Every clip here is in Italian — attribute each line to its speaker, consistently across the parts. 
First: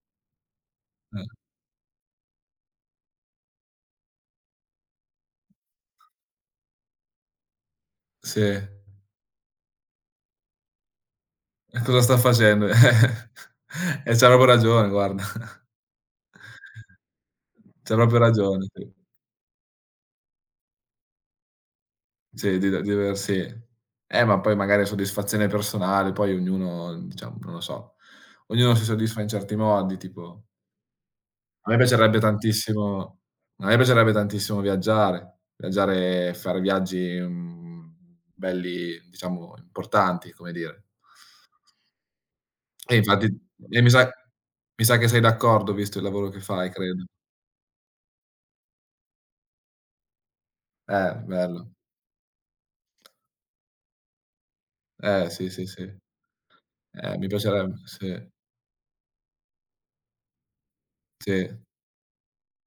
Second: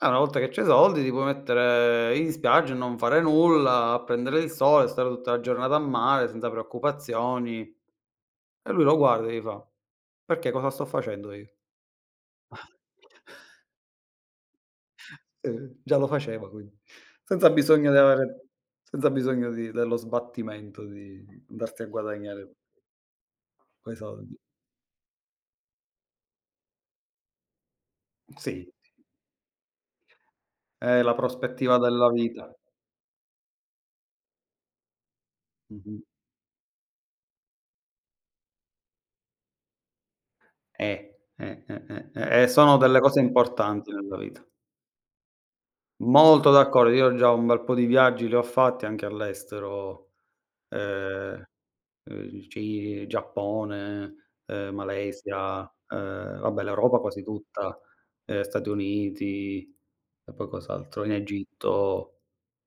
Speaker 1: Eh, una volta che c'hai i soldi ti puoi
Speaker 2: Mh.
Speaker 1: mettere in spiaggia e non fare nulla, a prendere il sole, stare tutta la giornata a mare senza preoccupazioni. E
Speaker 2: Sì.
Speaker 1: lui lo guarda e gli fa: "Perché, cosa sto facendo io?"
Speaker 2: E cosa sta facendo. Eh, e c'ha proprio ragione guarda.
Speaker 1: Eh. Già lo faceva, quindi. Senza bisogno
Speaker 2: C'ha
Speaker 1: di
Speaker 2: proprio
Speaker 1: avere
Speaker 2: ragione, sì.
Speaker 1: senza bisogno di dello sbattimento di andarsi a guadagnare
Speaker 2: Sì, di d diversi
Speaker 1: quei
Speaker 2: eh,
Speaker 1: soldi.
Speaker 2: ma poi magari soddisfazione personale, poi ognuno diciamo, non lo so,
Speaker 1: Mh, sì,
Speaker 2: ognuno si
Speaker 1: [unintelligible]
Speaker 2: soddisfa in certi modi, tipo
Speaker 1: Eh, la
Speaker 2: a me
Speaker 1: prospettiva della
Speaker 2: piacerebbe
Speaker 1: vita.
Speaker 2: tantissimo a me piacerebbe tantissimo viaggiare,
Speaker 1: Mh-mh.
Speaker 2: viaggiare fare viaggi, mhmm, belli, diciamo importanti, come dire.
Speaker 1: Eh, eh, eh, eh, eh. E sono
Speaker 2: E
Speaker 1: delle cose
Speaker 2: infatti e mi
Speaker 1: importanti
Speaker 2: sa
Speaker 1: nella vita.
Speaker 2: mi sa che sei d'accordo visto il lavoro che
Speaker 1: Molto
Speaker 2: fai,
Speaker 1: d'accordo.
Speaker 2: credo.
Speaker 1: Io già un bel po' di viaggi li ho fatti anche all'estero.
Speaker 2: Eh,
Speaker 1: Ehm,
Speaker 2: bello.
Speaker 1: uhm, il Ci Giappone, uhm,
Speaker 2: Eh, sì,
Speaker 1: Malesia,
Speaker 2: sì, sì.
Speaker 1: uhm, vabbè l'Europa
Speaker 2: Eh,
Speaker 1: quasi
Speaker 2: mi piacerebbe,
Speaker 1: tutta.
Speaker 2: sì.
Speaker 1: Ehm, Stati Uniti, e poi cos'altro, in
Speaker 2: Sì.
Speaker 1: Egitto,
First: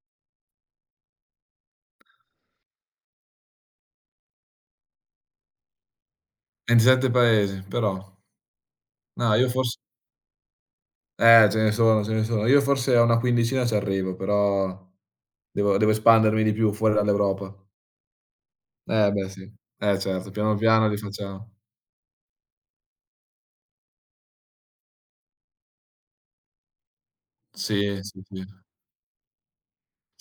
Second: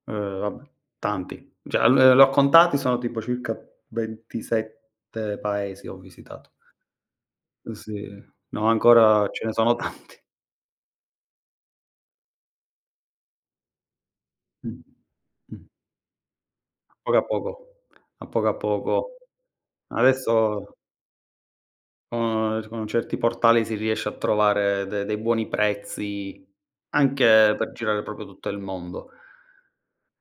Speaker 1: uhm, vabbè, tanti. Cioè, ehm, l li ho contati, sono tipo circa 27 paesi ho visitato.
Speaker 2: 27 paesi,
Speaker 1: Eh, sì.
Speaker 2: però.
Speaker 1: No, ancora
Speaker 2: Ma,
Speaker 1: ce
Speaker 2: io
Speaker 1: ne
Speaker 2: fors
Speaker 1: sono tanti.
Speaker 2: Eh, ce ne sono, ce ne sono. Io forse a una quindicina c'arrivo,
Speaker 1: Mh.
Speaker 2: però
Speaker 1: Mh.
Speaker 2: devo devo espandermi di più fuori
Speaker 1: Poco a
Speaker 2: dall'Europa.
Speaker 1: poco. A poco a
Speaker 2: Eh,
Speaker 1: poco.
Speaker 2: beh, sì. Eh, certo, piano
Speaker 1: Adesso
Speaker 2: piano li facciamo.
Speaker 1: uhm, s con certi portali si riesce a trovare de dei buoni prezzi anche per
Speaker 2: Sì,
Speaker 1: girare
Speaker 2: sì,
Speaker 1: proprio
Speaker 2: sì.
Speaker 1: tutto il mondo.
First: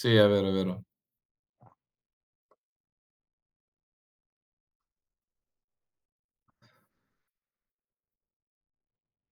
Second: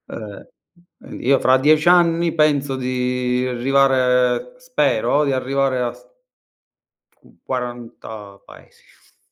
Speaker 2: Sì, è
Speaker 1: Eh,
Speaker 2: vero, è vero.
Speaker 1: ehm, io fra 10 anni penso di arrivare spero di arrivare a s qu quaranta paesi.